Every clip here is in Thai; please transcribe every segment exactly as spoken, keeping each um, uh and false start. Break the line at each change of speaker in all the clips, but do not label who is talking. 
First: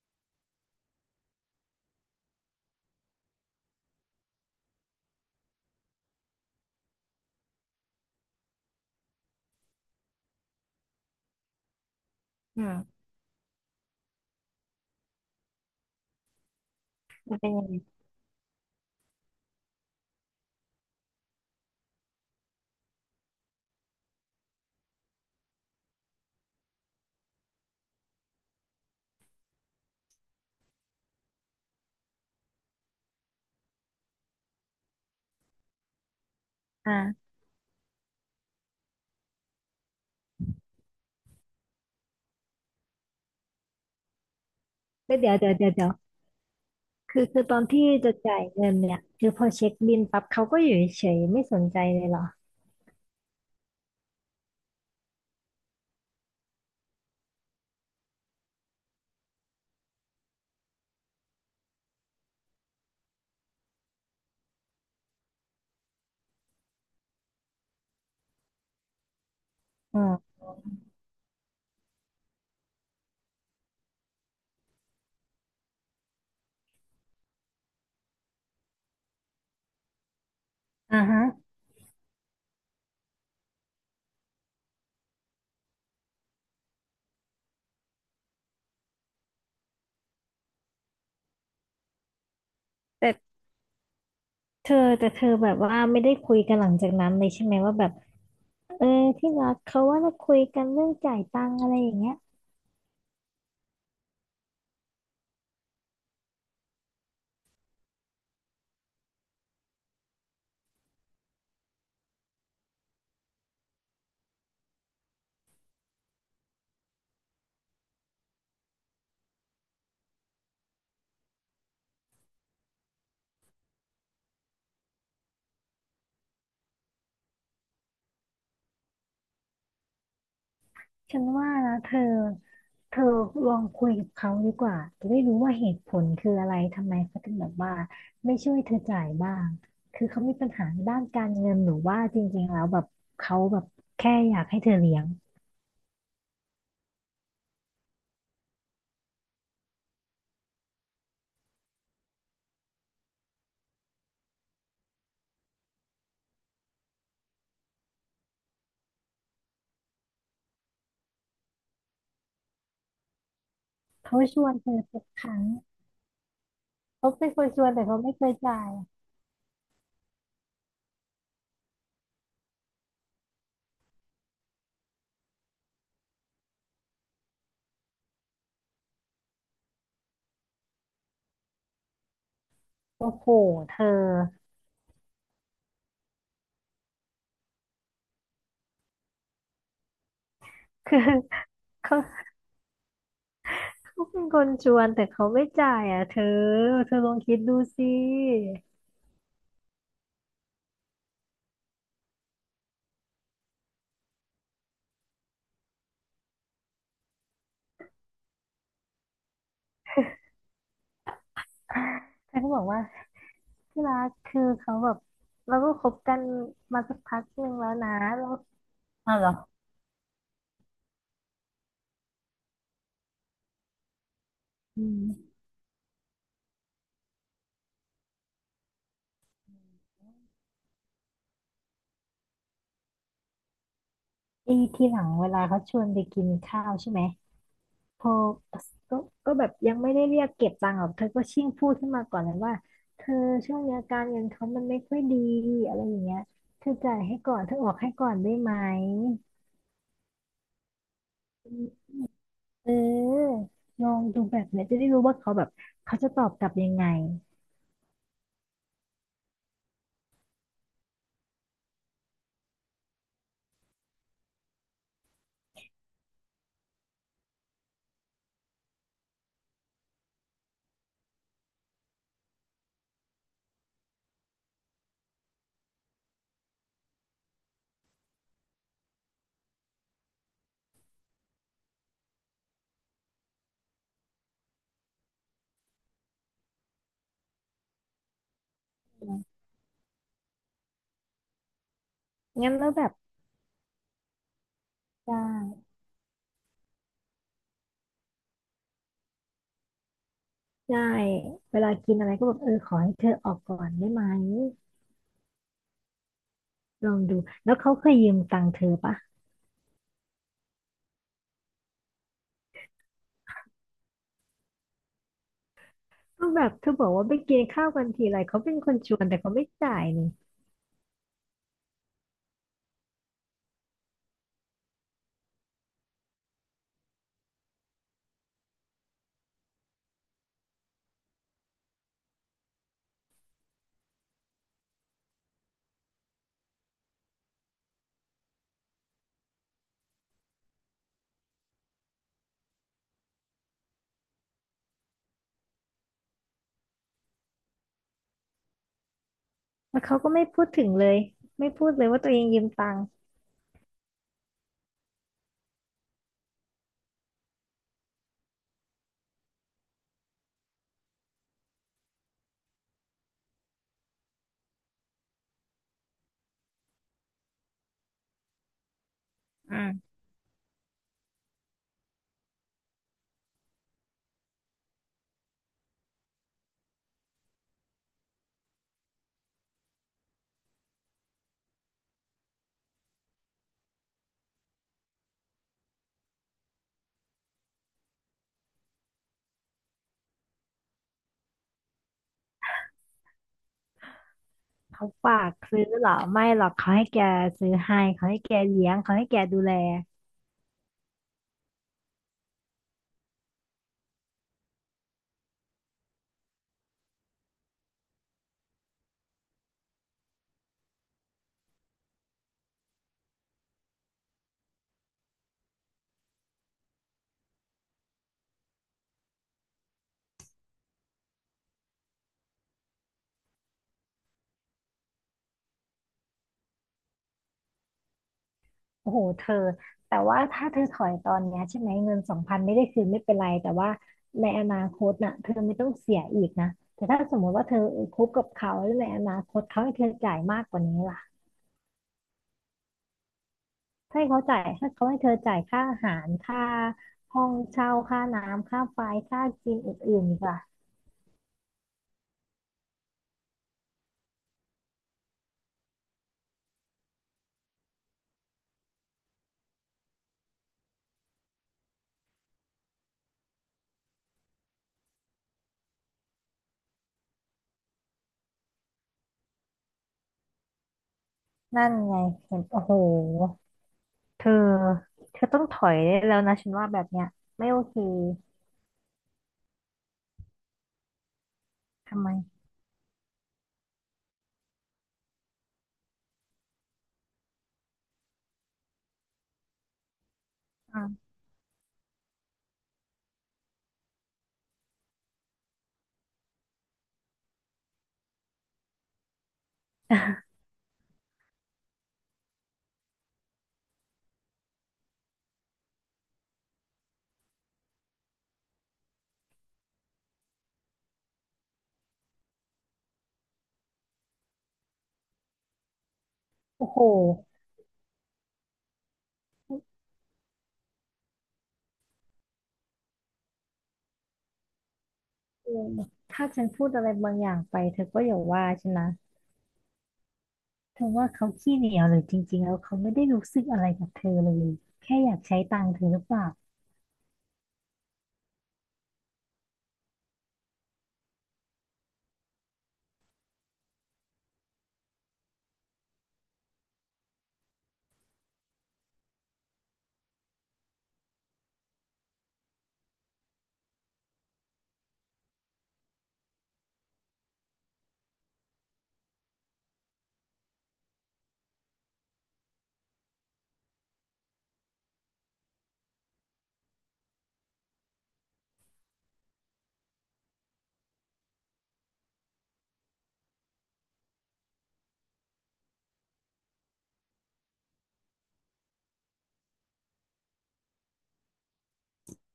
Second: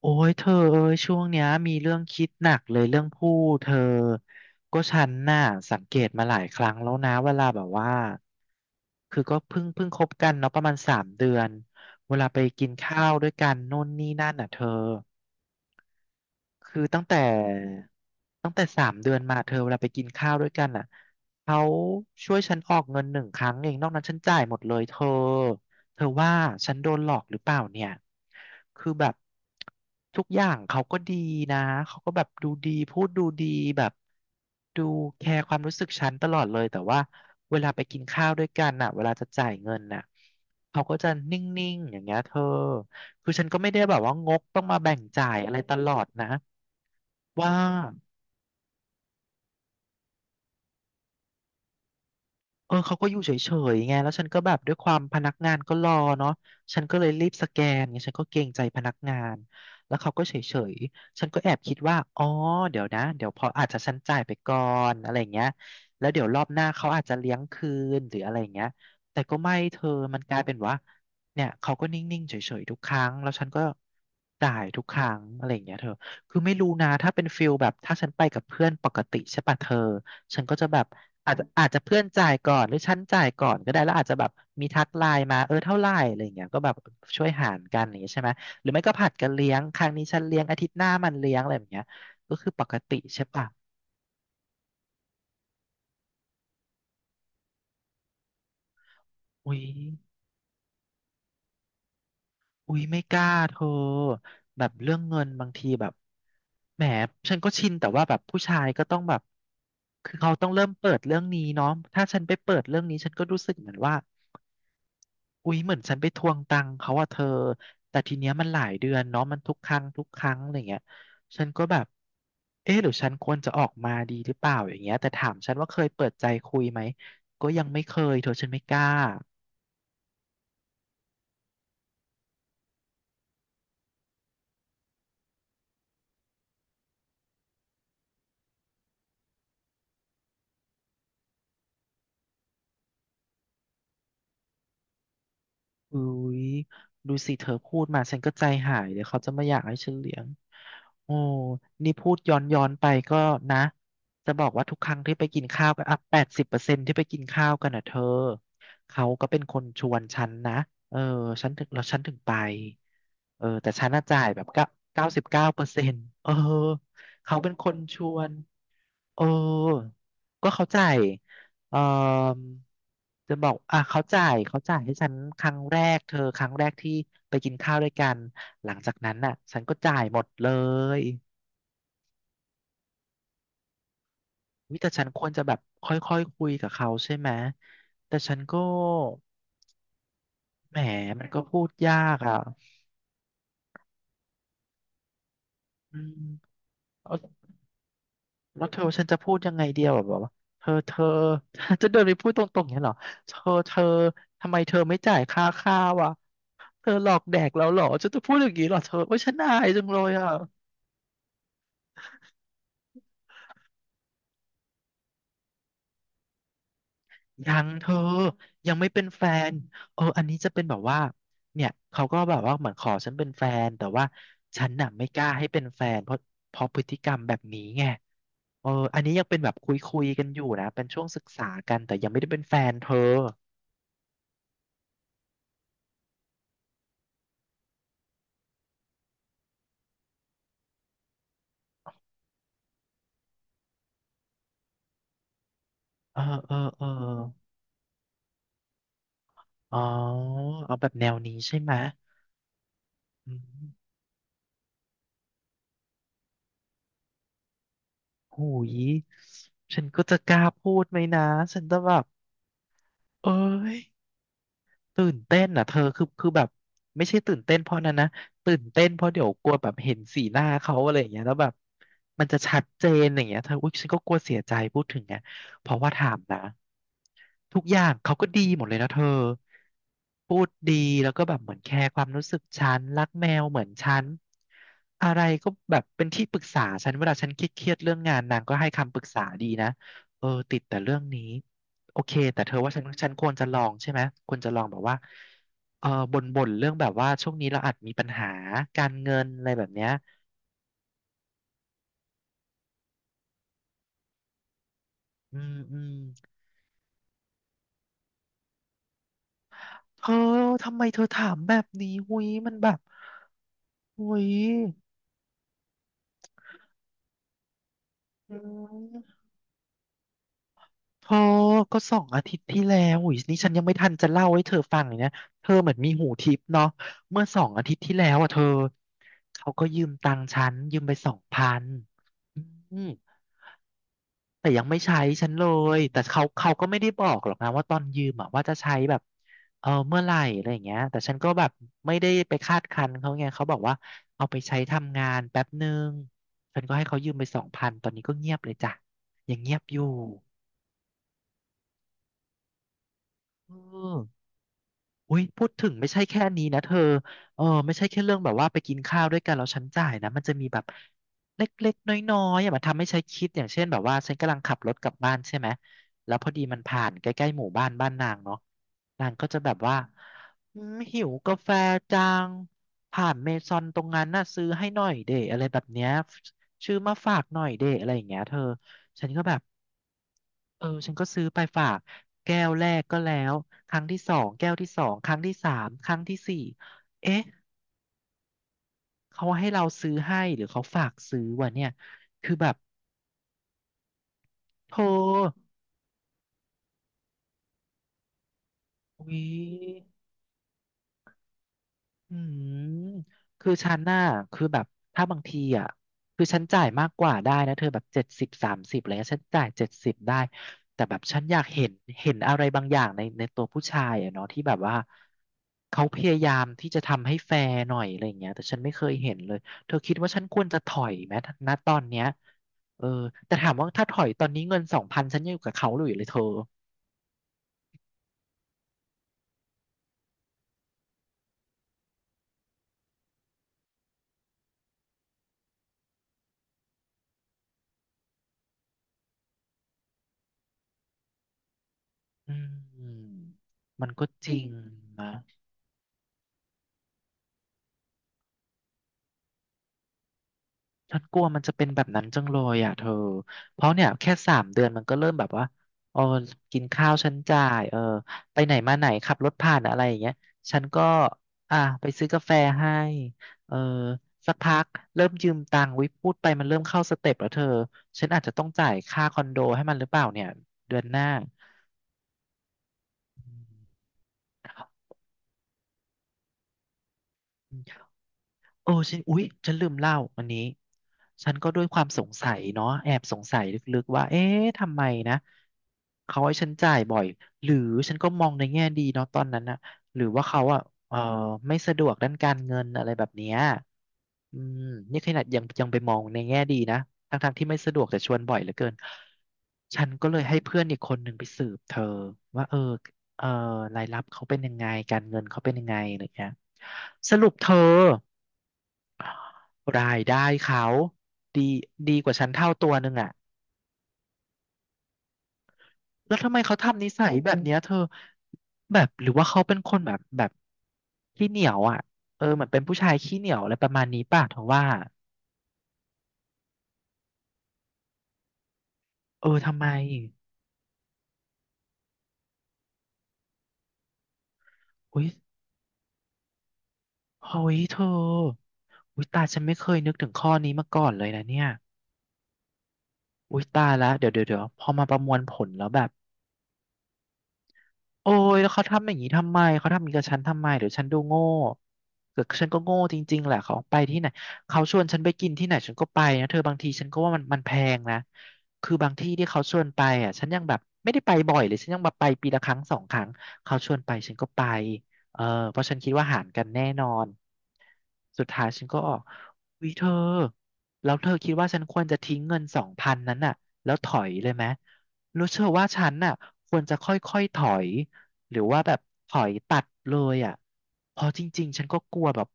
โอ้ยเธอเอ้ยช่วงเนี้ยมีเรื่องคิดหนักเลยเรื่องผู้เธอก็ฉันน่ะสังเกตมาหลายครั้งแล้วนะเวลาแบบว่าคือก็เพิ่งเพิ่งคบกันเนาะประมาณสามเดือนเวลาไปกิน
อืะ
ข้าวด้วยกันนู่นนี่นั่นอ่ะเธอ คือตั้งแต่
มันเป็นยังไง
ตั้งแต่สามเดือนมาเธอเวลาไปกินข้าวด้วยกันอ่ะเขาช่วยฉันออกเงินหนึ่งครั้งเองนอกนั้นฉันจ่ายหมดเลยเธอเธอว่าฉันโดนหลอกหรือเปล่าเนี่ยคือแบบทุกอย่างเขาก็ดีนะเขาก็แบบดูดีพูดดูดีแบบดูแคร์ความรู้สึกฉันตลอดเลยแต่
อ่
ว่า
า
เวลาไปกินข้าวด้วยกันน่ะเวลาจะจ่ายเงินน่ะเขาก็จะนิ่งๆอย่างเงี้ยเธอคือฉันก็ไม่ได้แบบว่างกต้องมาแบ่ง
แล้ว
จ่า
เดี๋ย
ย
วเดี๋ย
อะ
ว
ไร
เดี๋
ต
ยวเดี๋
ล
ยว
อดนะ
คือคือ
ว่า
ตอนที่จะจ่ายเงินเนี่ยคือพอเช็คบิลปั๊บเขาก็อยู่เฉยๆไม่สนใจเลยเหรอ
เออเขาก็อยู่เฉยๆไงแล้วฉันก็แบบด้วยความพนักงานก็รอเนาะฉันก็เลยรีบสแกนไงฉันก็เกรงใจพนักงานแล้วเขาก็เฉยๆฉันก็แอบคิดว่าอ๋อเดี๋ยวนะเดี๋ยวพออาจจะฉันจ่ายไปก่อนอะไรอย่างเงี้ยแล้วเดี๋ยวรอบหน้าเขาอาจจะเลี้ยงคืนหรืออะไรอย่างเงี้ยแต่ก็ไม่เธอ
อือ
มันกลายเป็นว่าเนี่ยเขาก็นิ่งๆเฉยๆทุกครั้งแล้วฉันก็จ่ายทุกครั้งอะไรอย่างเงี้ยเธอคือไม่รู้นะถ้าเป็นฟิลแบบถ้าฉันไปกับเพื่อนปกติใช่ป่ะเธอฉันก็จะแบบ
อ่าฮะ
อาจจะอาจจะเพื่อนจ่ายก่อนหรือฉันจ่ายก่อนก็ได้แล้วอาจจะแบบมีทักไลน์มาเออเท่าไหร่อะไรอย่างเงี้ยก็แบบช่วยหารกันอย่างเงี้ยใช่ไหมหรือไม่ก็ผัดกันเลี้ยงครั้งนี้ฉันเลี้ยงอาทิตย์หน้ามันเลี้ยงอะไรแบบเนี้ยก็คือปกติ
แต่
ใช่ปะ
เธอ แต่เธอแบบว่าไม่ได้คุยกันหลังจากนั้นเลยใช่ไหมว่าแบบเออที่รั
อุ๊
ก
ย
เขาว่าเราคุยกันเรื่องจ่ายตังค์อะไรอย่างเงี้ย
อุ๊ยไม่กล้าเธอแบบเรื่องเงินบางทีแบบแหมฉันก็ชินแต่ว่าแบบผู้ชายก็ต้องแบบคือเขาต้องเริ่มเปิดเรื่องนี้เนาะถ้าฉันไปเปิดเรื่องนี้ฉันก็รู้สึกเหมือนว่า อุ๊ยเหมือนฉันไปทวงตังค์เขาอะเธอแต่ทีเนี้ยมันหลายเดือนเนาะมันทุกครั้งทุกครั้งอะไรเงี้ยฉันก็แบบเอ๊ะหรือฉันควรจะออกมาดีหรือเปล่าอย่างเงี้ยแต่ถามฉันว่าเคยเปิดใจคุยไหมก็ยังไม่เคยเธอฉันไม่กล้า
ฉันว่านะเธอ เธอลองคุยกับเขาดีกว่าจะได้รู้ว่าเหตุผลคืออะไรทำไมเขาถึงแบบว่าไม่ช่วยเธอจ่ายบ้างคือเขามีปัญหาในด้านการเงินหรือว่าจริงๆแล้วแบบเขาแบบแค่อยากให้เธอเลี้ยง
อุ้ยดูสิเธอพูดมาฉันก็ใจหายเดี๋ยวเขาจะไม่อยากให้ฉันเลี้ยงโอ้นี่พูดย้อนย้อนไปก็นะจะบอกว่าทุกครั้งที่ไปกินข้าวกันอ่ะแปดสิบเปอร์เซ็นที่ไปกินข้าวกันอ่ะเธอเขาก็เป็นคนชวนฉันนะเออฉันถึงแล้วฉันถึงไปเออแต่ฉันน่ะ
เขา
จ่าย
ช
แบบ
วน
เก้า
เธอทุก
เก้าสิ
ค
บ
รั้
เก้า
ง
เปอร์เซ็นต์เออ
เขาเป็น
เขา
คน
เป็น
ช
ค
วน
น
แต่
ช
เขาไม่
ว
เค
น
ยจ่าย
เออก็เขาจ่าย เออจะบอกอ่ะเขาจ่ายเขาจ่ายให้ฉันครั้งแรกเธอครั้งแรกที่ไปกินข้าวด้วยกันหลังจากนั้นน่ะฉันก็จ่ายหมดเลย
โอ้โหเธอ
วิแต่ฉันควรจะแบบค่อยๆคคุยกับเขาใช่ไหมแต่ฉันก็แหม
คือ
มันก็พูดยา
เขา
กอ่ะ
เขาเป็นคนชวนแต่เขาไม่จ่าย
อื
อ่ะ
ม
เธอเธอล
เอา
องคิดดูสิ
แล้วเธอฉันจะพูดยังไงเดียวแบบว่าเธอเธอ จะเดินไปพูดตรงๆอย่างนี้ยเหรอเธอเธอทำไมเธอไม่จ่ายค่าข้าวอ่ะเธอหลอกแดกเราเหรอฉันจะพูดอย่างนี้เหรอเธอโอ้ยฉันอายจังเลยอ่ะ
เธอก็บอกว่าที่รักคือเขาแบบเราก็คบกันมาสักพักหนึ่
ยั
ง
ง
แล้ว
เธ
นะ
อ
เรา
ยังไม่เป็น
อ้าว
แฟ
เหรอ
นเอออันนี้จะเป็นแบบว่าเนี่ยเขาก็แบบว่าเหมือนขอฉันเป็นแฟนแต่ว่าฉัน
อื
น่ะไม่กล้า
ม
ให้เป็นแฟนเพราะเพราะพฤติกรรมแบบนี้ไงเอออันนี้ยังเป็นแบบคุยคุยกันอยู่นะเป็นช่วงศึกษากันแต่ยังไม่ได้เป็นแฟนเธอ
ไอ้ที่หลังเวลาเขาชวนไปกินข้าวใช่ไหมพอก็ก็แบบยังไม่ได้เรียกเก็บตังค์หรอกเธอก็ชิ่งพูดขึ้นมาก่อนเลยว่า เธอช่วงนี้อาการเงินเขามันไม่ค่อยดีอะไรอย่างเงี้
เอ
ย
อเออ
เธอ
เออ
จ่ายให้ก่อนเธอออกให้ก่อนได้ไหม
อ๋อเอาแบบแนวนี้ใช่ไหม
เ
อื
ออ
ม
ลองดูแบบเนี้ยจะได้รู้ว่าเขาแบบเขาจะตอบกลับยังไง
โหยฉันก็จะกล้าพูดไหมนะฉันจะแบบเอ้ย ตื่นเต้นอ่ะเธอคือคือแบบไม่ใช่ตื่นเต้นเพราะนั้นนะตื่นเต้นเพราะเดี๋ยวกลัวแบบเห็นสีหน้าเขาอะไรอย่างเงี้ยแล้วแบบมันจะชัดเจนอย่างเงี้ยเธออุ๊ยฉันก็กลัวเสียใจพูดถึงไงเพราะว่าถามนะทุกอย่างเขาก็ดีหมดเลยนะเธอพูดดีแล้วก็แบบเหมือนแคร์ความรู้สึกฉันรักแมวเหมือนฉันอะไรก็แบบเป็นที่ปรึกษาฉันเวลาฉันเครียดๆเรื่องงานนางก็ให้คำปรึกษาดีนะ เออติดแต่เรื่องนี้โอเคแต่เธ
งั้น
อ
แล้
ว่า
ว
ฉั
แบ
น
บ
ฉันควรจะลองใช่ไหมควรจะลองแบบว่า
ได้
เออบ่นบ่นเรื่องแบบว่าช่วงนี้เราอาจมีปัญหาการเงินอะไรแบบเนี้ย
ได้เวลากินอะไรก็แบบเออขอให้เธอออกก่อนได้ไหม
อืมอืม
ลองดูแล้วเขาเคยยืมตังค์เธอปะ
เธอทำไมเธอถามแบบนี้หุยมันแบบหุย
ก็แบบเธอบอกว่าไปกินข้าวกันทีไร
อื
เขาเป็นคนชวนแต่
ม
เขาไม่จ่ายนี่
เธอก็สองอาทิตย์ที่แล้วหุยนี่ฉันยังไม่ทันจะเล่าให้เธอฟังเลยนะเธอเหมือนมีหูทิพย์เนาะเมื่อสองอาทิตย์ที่แล้วอ่ะเธอเขาก็ยืมตังค์ฉันยืมไปสองพันอืม แต่ยังไม่ใช้ฉันเลย แต่เขาเขาก็ไม่ได้บอกหรอกนะว่าตอนยืมอะว่าจะใช้แบบเออเมื่อไหร่อะไรอย่างเงี้ยแต่ฉันก็แบบไม่ได้ไปคาดคั้นเขาไง เขาบอกว่าเอาไปใช้ทำงานแป๊บหนึ่งฉันก็ให้เขายืมไปสองพันตอนนี้ก็เงียบเลยจ้ะยังเงียบอ
แล้
ยู่
วเขาก็ไม่พูดถึงเลยไม่พูดเลยว่าตัวเองยืมตังค์
เออ อุ้ยพูดถึงไม่ใช่แค่นี้นะเธอเออไม่ใช่แค่เรื่องแบบว่าไปกินข้าวด้วยกันแล้วฉันจ่ายนะมันจะมีแบบเล็กๆน้อยๆอย่ามาทำให้ฉันคิดอย่างเช่นแบบว่าฉันกำลังขับรถกลับบ้านใช่ไหมแล้วพอดีมันผ่านใกล้ๆหมู่บ้านบ้านนางเนาะนางก็จะแบ
อื
บว่า
ม
อืมหิวกาแฟจังผ่านเมซอนตรงนั้นน่ะซื้อให้หน่อยเดอะไรแบบเนี้ยชื่อมาฝากหน่อยเดอะไรอย่างเงี้ยเธอฉันก็แบบ เออฉันก็ซื้อไปฝากแก้วแรกก็แล้วครั้งที่สองแก้วที่สองครั้งที่สามครั้งที่สี่เอ๊ะเขาให้เราซื้อให้หรือเขาฝากซื้อวะเนี่ยคือแบบโธ่
เขาฝากซื้อเหรอไม่หรอกเขาให้แกซื้อให้เขาให้แกเลี้ยงเขาให้
อุ๊
แก
ย
ดูแล
อืมคือฉันน่ะคือแบบถ้าบางทีอ่ะคือฉันจ่ายมากกว่าได้นะเธอแบบเจ็ดสิบสามสิบอะไรเงี้ยฉันจ่ายเจ็ดสิบได้ แต่แบบฉันอยากเห็นเห็นอะไรบางอย่างในในตัวผู้ชายอ่ะเนาะที่แบบว่าเขาพยายามที่จะทำให้แฟร์หน่อยอะไรเงี้ยแต่ฉันไม่เคยเห็นเลยเธอคิดว่าฉันควรจะถอยไหมณตอนเนี้ยเออแต่ถามว่าถ้าถอยตอนนี้เงินสองพันฉันยังอยู่กับเขาอยู่เลยเธอ
โอ้โหเธอแต่ว่าถ้าเธอถอยตอนเนี้ยใช่ไหมเงินสองพันไม่ได้คืนไม่เป็นไรแต่ว่าในอนาคตน่ะเธอไม่ต้องเสียอีกนะแต่ถ้าสมมติว่าเธอคบกับเขาหรือในอนาคตเขาให้เธอจ่ายมากกว่านี้ล่ะ
อืมมัน
ให้
ก็
เขา
จริ
จ่าย
ง
ให้เขาให้เธ
นะ
อจ่ายค่าอาหารค่าห้องเช่าค่าน้ำค่าไฟค่ากินอื่นๆดีกว่า
ฉันกลัวมันจะเป็นแบบนั้นจังเลยอ่ะเธอเพราะเนี่ยแค่สามเดือนมันก็เริ่มแบบว่าเออกินข้าวฉันจ่ายเออไปไหนมาไหนขับรถผ่านอะไรอย่างเงี้ยฉันก็อ่ะไปซื้อกาแฟให้เออสักพักเริ่มยืมตังค์วิพูดไปมันเริ่มเข้าสเต็ปแล้วเธอฉันอาจจะต้องจ่ายค่าคอนโดให้มันหรือเปล่าเนี่ยเดือนหน้า
นั่นไงเห็นโอ้โหเธอเธอต้องถอยได้แล้วนะฉันว่าแบบเนี้ยไม่
อื
โอเค
ม โอ้ฉันอุ๊ยฉันลืมเล่าอันนี้ฉันก็ด้วยความส
ทำไม
งสัยเนาะแอบสงสัยลึกๆว่าเอ๊ะทำไมนะเขาให้ฉันจ่ายบ่อยหรือฉันก็มองในแง่ดีเนาะตอนนั้นนะหรือว่าเขาอ่ะเออ
อ่ะ
ไม่สะดวกด้านการเงินอะไรแบบเนี้ยอืมนี่ขนาดยังยังไปมองในแง่ดีนะทั้งๆที่ไม่สะดวกแต่ชวนบ่อยเหลือเกินฉันก็เลยให้ เพื่อนอีกคนหนึ่งไปสืบเธอว่าเออเออรายรับเขาเป็นยังไงการเงินเขาเป็นยังไงอะไรเงี้ยสรุปเธอ รายได้เขาดีดีกว่าฉันเท่าตัวหนึงอ่ะแล้วทำไมเขา
โอ้โห
ทำนิสัยแบบเนี้ยเธอแบบหรือว่าเขาเป็นคนแบบแบบขี้เหนียวอ่ะเออเหมือนเป็นผู้ชายขี้เหนียวอะไรประมาณนี้ป่ะเธอว่า
เออถ้าฉันพูดอะไรบางอย่างไปเธอก็อย่าว่าฉันนะ
เออทำไม
เธอว่าเขาขี้เหนียวหรือจริงๆแล้วเขาไม่ได้รู้สึกอะไรกับเธอเลยแค่
อุ้ย
อยากใช้ตังค์เธอหรือเปล่า
เฮ้ยเธออุ้ยตายฉันไม่เคยนึกถึงข้อนี้มาก่อนเลยนะเนี่ยอุ้ยตายแล้วเดี๋ยวเดี๋ยวเดี๋ยวพอมาประมวลผลแล้วแบบ โอ้ยแล้วเขาทำอย่างนี้ทำไมเขาทำอย่างนี้กับฉันทำไมเดี๋ยวฉันดูโง่เกิดฉันก็โง่จริงๆแหละเขาไปที่ไหนเขาชวนฉันไปกินที่ไหนฉันก็ไปนะเธอบางทีฉันก็ว่ามันมันแพงนะคือบางที่ที่เขาชวนไปอ่ะฉันยังแบบไม่ได้ไปบ่อยเลยฉันยังแบบไปปีละครั้งสองครั้งเขาชวนไปฉันก็ไปเออเพราะฉันคิดว่าหารกันแน่นอนสุดท้ายฉันก็ออกวิเธอแล้วเธอคิดว่าฉันควรจะทิ้งเงินสองพันนั้นน่ะแล้วถอยเลยไหมรู้เธอว่าฉันน่ะควรจะค่อยๆถอย หรือว่าแบบถอยตัดเลยอ่ะเพอจริงๆฉันก็กลัวแบบ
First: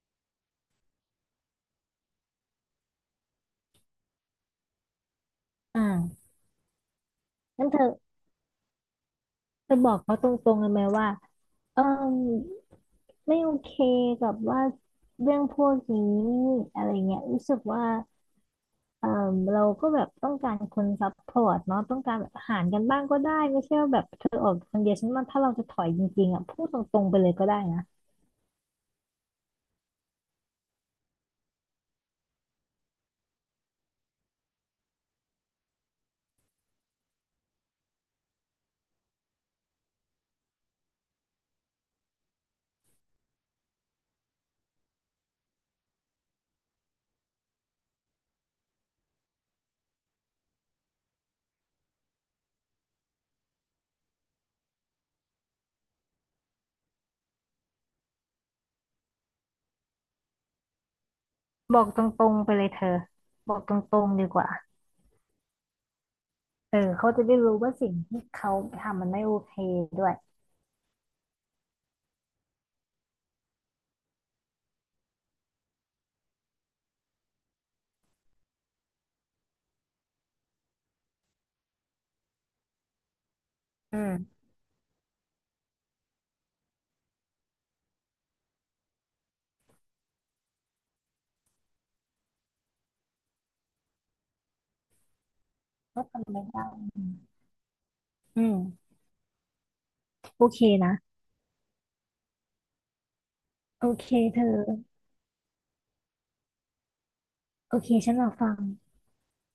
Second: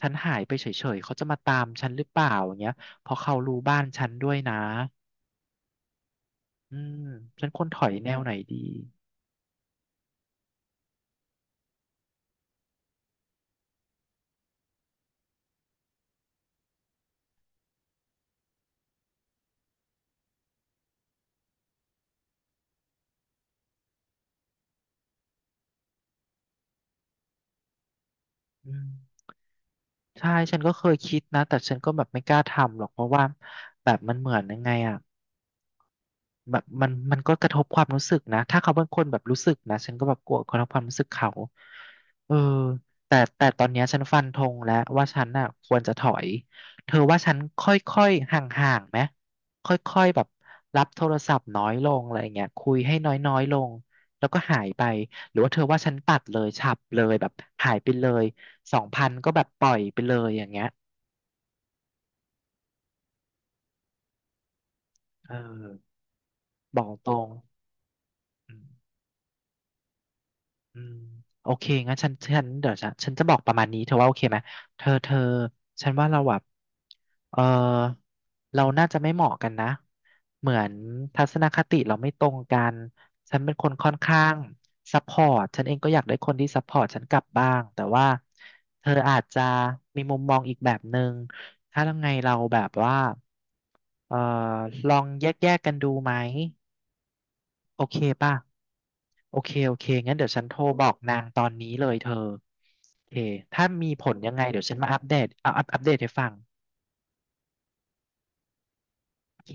ฉันหายไปเฉยๆเขาจะมาตามฉันหรือเปล่าอย่างเงี้ยเพอเขารู้บ้านฉันด้วยนะ
อ่า
อืมฉันคว
งั้
ร
น
ถ
เธ
อ
อ
ยแนวไหนดี
จะบอกเขาตรงๆเลยไหมว่าเออไม่โอเคกับว่าเรื่องพวกนี้อะไรเงี้ยรู้สึกว่าเออเราก็แบบต้องการคนซัพพอร์ตเนาะต้องการแบบหารกันบ้างก็ได้ไม่ใช่ว่าแบบเธอออกคนเดียวฉันมาถ้าเราจะถอยจริงๆอ่ะพูดตรงๆไปเลยก็ได้นะ
อืมใช่ฉันก็เคยคิดนะแต่ฉันก็แบบไม่กล้าทำหรอกเพราะว่าแบบมันเหมือนยังไงอ่ะ แบบมันมันก็กระทบความรู้สึกนะถ้าเขาเป็นคนแบบรู้สึกนะฉันก็แบบกลัวกระทบความรู้สึกเขาเออแต่แต่ตอนเนี้ยฉันฟันธงแล้วว่าฉันน่ะควรจะถอยเธอว่าฉันค่อยๆห่างๆไหมค่อยๆแบบรับโทรศัพท์น้อยลงอะไรเงี้ยคุยให้น้อยๆลงแล้วก็หายไปหรือว่าเธอว่าฉันตัดเลยฉับเลยแบบหายไปเลยสองพันก็แบบปล่อยไปเลยอย่างเงี้ย
บอกตรงๆไปเลยเธอบอกตรงๆดีกว่า
เออ
เอ
บอ
อ
กต
เขา
ร
จะ
ง
ได้รู้ว่าสิ่งที่เขาทำมันไม่โอเคด้วย
อืมโอเคงั้นฉันฉันเดี๋ยวฉันฉันจะบอกประมาณนี้เธอว่าโอเคไหมเธอเธอฉันว่าเราแบบเออเราน่าจะไม่เหมาะกันนะเหมือนทัศนคติเราไม่ตรงกันฉันเป็นคนค่อน
อื
ข้าง
ม
ซัพพอร์ตฉันเองก็อยากได้คนที่ซัพพอร์ตฉันกลับบ้างแต่ว่าเธออาจจะมีมุมมองอีกแบบหนึ่งถ้ายังไงเราแบบว่าเออลองแยกๆกกันดู
ก็
ไหม
ทำไม่ได้
โอเคป่ะ
อืม
โอเค โอเค งั้นเดี๋ยวฉั
โอ
นโท
เค
รบอ
นะ
กนางตอนนี้เลยเธอโอเคถ้า
โอ
มีผ
เค
ลยัง
เธ
ไง
อ
เดี๋ยวฉันมาอัปเดตเอาอัปอัปเดตให้ฟัง
โอเคฉันรอฟัง
โอเค